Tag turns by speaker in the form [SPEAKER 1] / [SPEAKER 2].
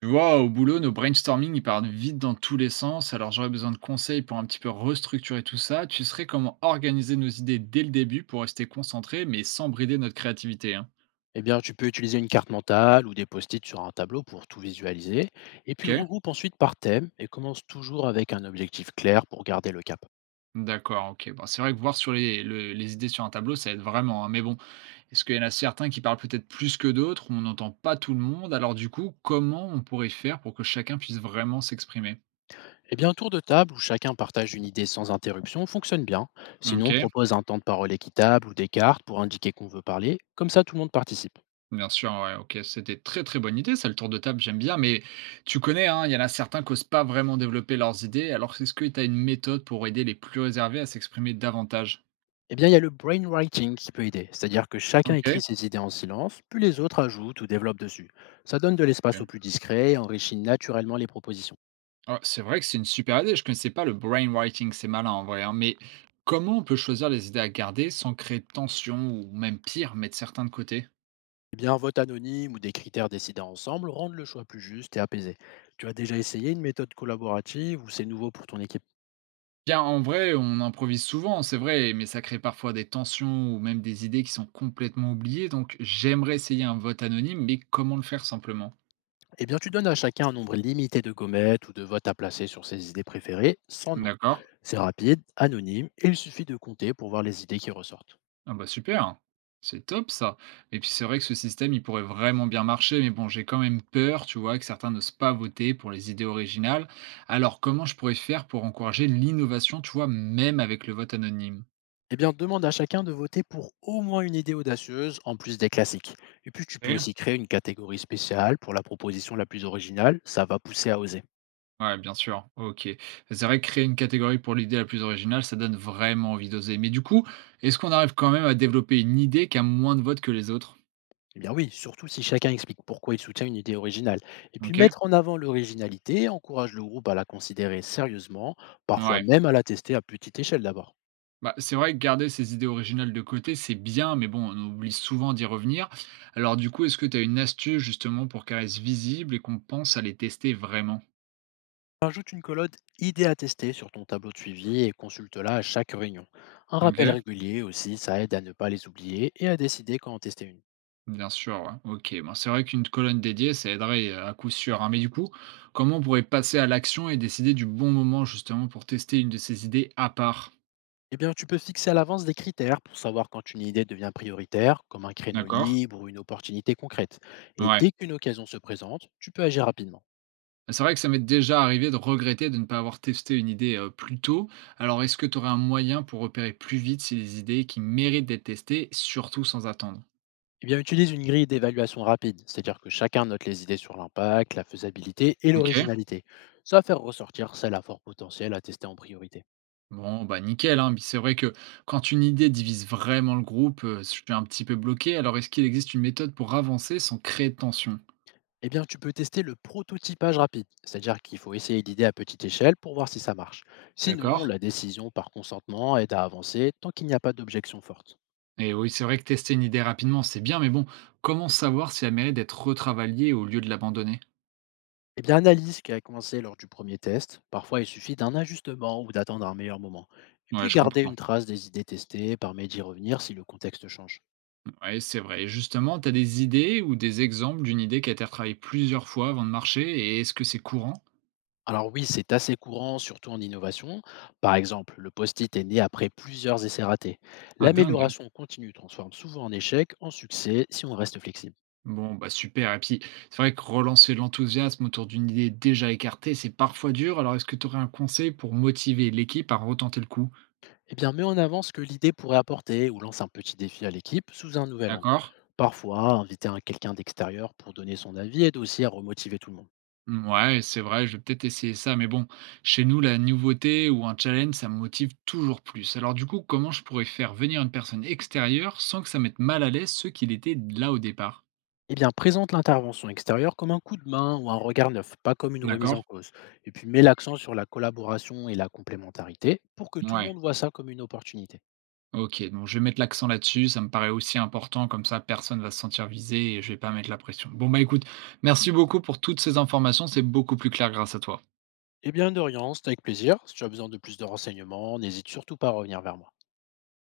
[SPEAKER 1] Tu vois, au boulot, nos brainstorming, ils partent vite dans tous les sens. Alors j'aurais besoin de conseils pour un petit peu restructurer tout ça. Tu serais comment organiser nos idées dès le début pour rester concentrés, mais sans brider notre créativité, hein.
[SPEAKER 2] Eh bien, tu peux utiliser une carte mentale ou des post-it sur un tableau pour tout visualiser, et puis
[SPEAKER 1] Ok?
[SPEAKER 2] regroupe ensuite par thème et commence toujours avec un objectif clair pour garder le cap.
[SPEAKER 1] D'accord, ok. Bon, c'est vrai que voir sur les idées sur un tableau, ça aide vraiment, hein. Mais bon, est-ce qu'il y en a certains qui parlent peut-être plus que d'autres? On n'entend pas tout le monde. Alors du coup, comment on pourrait faire pour que chacun puisse vraiment s'exprimer?
[SPEAKER 2] Eh bien, un tour de table où chacun partage une idée sans interruption fonctionne bien. Sinon,
[SPEAKER 1] Ok.
[SPEAKER 2] on propose un temps de parole équitable ou des cartes pour indiquer qu'on veut parler, comme ça tout le monde participe.
[SPEAKER 1] Bien sûr, ouais, ok. C'était très, très bonne idée, ça, le tour de table, j'aime bien, mais tu connais, hein, il y en a certains qui osent pas vraiment développer leurs idées, alors est-ce que tu as une méthode pour aider les plus réservés à s'exprimer davantage?
[SPEAKER 2] Eh bien, il y a le brainwriting qui peut aider, c'est-à-dire que chacun écrit
[SPEAKER 1] OK,
[SPEAKER 2] ses idées en silence, puis les autres ajoutent ou développent dessus. Ça donne de l'espace
[SPEAKER 1] ok.
[SPEAKER 2] aux plus discrets et enrichit naturellement les propositions.
[SPEAKER 1] Ah, c'est vrai que c'est une super idée, je ne connaissais pas le brainwriting, c'est malin en vrai, hein, mais comment on peut choisir les idées à garder sans créer de tension ou même pire, mettre certains de côté?
[SPEAKER 2] Eh bien, un vote anonyme ou des critères décidés ensemble rendent le choix plus juste et apaisé. Tu as déjà essayé une méthode collaborative ou c'est nouveau pour ton équipe?
[SPEAKER 1] Bien, en vrai, on improvise souvent, c'est vrai, mais ça crée parfois des tensions ou même des idées qui sont complètement oubliées, donc j'aimerais essayer un vote anonyme, mais comment le faire simplement?
[SPEAKER 2] Eh bien, tu donnes à chacun un nombre limité de gommettes ou de votes à placer sur ses idées préférées, sans nom.
[SPEAKER 1] D'accord.
[SPEAKER 2] C'est rapide, anonyme et il suffit de compter pour voir les idées qui ressortent.
[SPEAKER 1] Ah bah super, c'est top ça. Et puis c'est vrai que ce système, il pourrait vraiment bien marcher, mais bon, j'ai quand même peur, tu vois, que certains n'osent pas voter pour les idées originales. Alors comment je pourrais faire pour encourager l'innovation, tu vois, même avec le vote anonyme?
[SPEAKER 2] Eh bien, demande à chacun de voter pour au moins une idée audacieuse, en plus des classiques. Et puis, tu peux
[SPEAKER 1] Oui.
[SPEAKER 2] aussi créer une catégorie spéciale pour la proposition la plus originale, ça va pousser à oser.
[SPEAKER 1] Ouais, bien sûr. Ok. C'est vrai que créer une catégorie pour l'idée la plus originale, ça donne vraiment envie d'oser. Mais du coup, est-ce qu'on arrive quand même à développer une idée qui a moins de votes que les autres?
[SPEAKER 2] Eh bien oui, surtout si chacun explique pourquoi il soutient une idée originale. Et puis
[SPEAKER 1] Ok?
[SPEAKER 2] mettre en avant l'originalité encourage le groupe à la considérer sérieusement, parfois
[SPEAKER 1] Ouais.
[SPEAKER 2] même à la tester à petite échelle d'abord.
[SPEAKER 1] Bah, c'est vrai que garder ses idées originales de côté, c'est bien, mais bon, on oublie souvent d'y revenir. Alors du coup, est-ce que tu as une astuce justement pour qu'elles restent visibles et qu'on pense à les tester vraiment?
[SPEAKER 2] Ajoute une colonne idée à tester sur ton tableau de suivi et consulte-la à chaque réunion. Un
[SPEAKER 1] OK,
[SPEAKER 2] rappel régulier aussi, ça aide à ne pas les oublier et à décider quand en tester une.
[SPEAKER 1] bien sûr, ouais. OK. Bon, c'est vrai qu'une colonne dédiée, ça aiderait à coup sûr, hein. Mais du coup, comment on pourrait passer à l'action et décider du bon moment justement pour tester une de ces idées à part?
[SPEAKER 2] Eh bien, tu peux fixer à l'avance des critères pour savoir quand une idée devient prioritaire, comme un créneau
[SPEAKER 1] D'accord?
[SPEAKER 2] libre ou une opportunité concrète. Et
[SPEAKER 1] Ouais.
[SPEAKER 2] dès qu'une occasion se présente, tu peux agir rapidement.
[SPEAKER 1] C'est vrai que ça m'est déjà arrivé de regretter de ne pas avoir testé une idée, plus tôt. Alors est-ce que tu aurais un moyen pour repérer plus vite si les idées qui méritent d'être testées, surtout sans attendre?
[SPEAKER 2] Eh bien, utilise une grille d'évaluation rapide, c'est-à-dire que chacun note les idées sur l'impact, la faisabilité et
[SPEAKER 1] OK.
[SPEAKER 2] l'originalité. Ça va faire ressortir celles à fort potentiel à tester en priorité.
[SPEAKER 1] Bon, bah, nickel, hein. Puis c'est vrai que quand une idée divise vraiment le groupe, je suis un petit peu bloqué. Alors est-ce qu'il existe une méthode pour avancer sans créer de tension?
[SPEAKER 2] Eh bien, tu peux tester le prototypage rapide, c'est-à-dire qu'il faut essayer l'idée à petite échelle pour voir si ça marche. Sinon,
[SPEAKER 1] D'accord.
[SPEAKER 2] la décision par consentement aide à avancer tant qu'il n'y a pas d'objection forte.
[SPEAKER 1] Et oui, c'est vrai que tester une idée rapidement, c'est bien, mais bon, comment savoir si elle mérite d'être retravaillée au lieu de l'abandonner?
[SPEAKER 2] Eh bien, analyse qui a commencé lors du premier test. Parfois, il suffit d'un ajustement ou d'attendre un meilleur moment. Et
[SPEAKER 1] Ouais,
[SPEAKER 2] puis,
[SPEAKER 1] je
[SPEAKER 2] garder
[SPEAKER 1] comprends.
[SPEAKER 2] une trace des idées testées, permet d'y revenir si le contexte change.
[SPEAKER 1] Oui, c'est vrai. Et justement, tu as des idées ou des exemples d'une idée qui a été retravaillée plusieurs fois avant de marcher et est-ce que c'est courant?
[SPEAKER 2] Alors oui, c'est assez courant, surtout en innovation. Par exemple, le post-it est né après plusieurs essais ratés.
[SPEAKER 1] Ah, dingue.
[SPEAKER 2] L'amélioration continue transforme souvent en échec, en succès, si on reste flexible.
[SPEAKER 1] Bon, bah super. Et puis, c'est vrai que relancer l'enthousiasme autour d'une idée déjà écartée, c'est parfois dur. Alors, est-ce que tu aurais un conseil pour motiver l'équipe à retenter le coup?
[SPEAKER 2] Eh bien, mets en avant ce que l'idée pourrait apporter ou lance un petit défi à l'équipe sous un nouvel angle.
[SPEAKER 1] D'accord?
[SPEAKER 2] Parfois, inviter quelqu'un d'extérieur pour donner son avis aide aussi à remotiver tout le monde.
[SPEAKER 1] Mmh, ouais, c'est vrai, je vais peut-être essayer ça, mais bon, chez nous, la nouveauté ou un challenge, ça me motive toujours plus. Alors du coup, comment je pourrais faire venir une personne extérieure sans que ça mette mal à l'aise ceux qui l'étaient là au départ?
[SPEAKER 2] Eh bien, présente l'intervention extérieure comme un coup de main ou un regard neuf, pas comme une remise
[SPEAKER 1] D'accord?
[SPEAKER 2] en cause. Et puis, mets l'accent sur la collaboration et la complémentarité pour que tout le
[SPEAKER 1] Ouais.
[SPEAKER 2] monde voit ça comme une opportunité.
[SPEAKER 1] OK, donc je vais mettre l'accent là-dessus, ça me paraît aussi important, comme ça personne va se sentir visé et je vais pas mettre la pression. Bon, bah, écoute, merci beaucoup pour toutes ces informations, c'est beaucoup plus clair grâce à toi.
[SPEAKER 2] Eh bien, Dorian, c'était avec plaisir. Si tu as besoin de plus de renseignements, n'hésite surtout pas à revenir vers moi.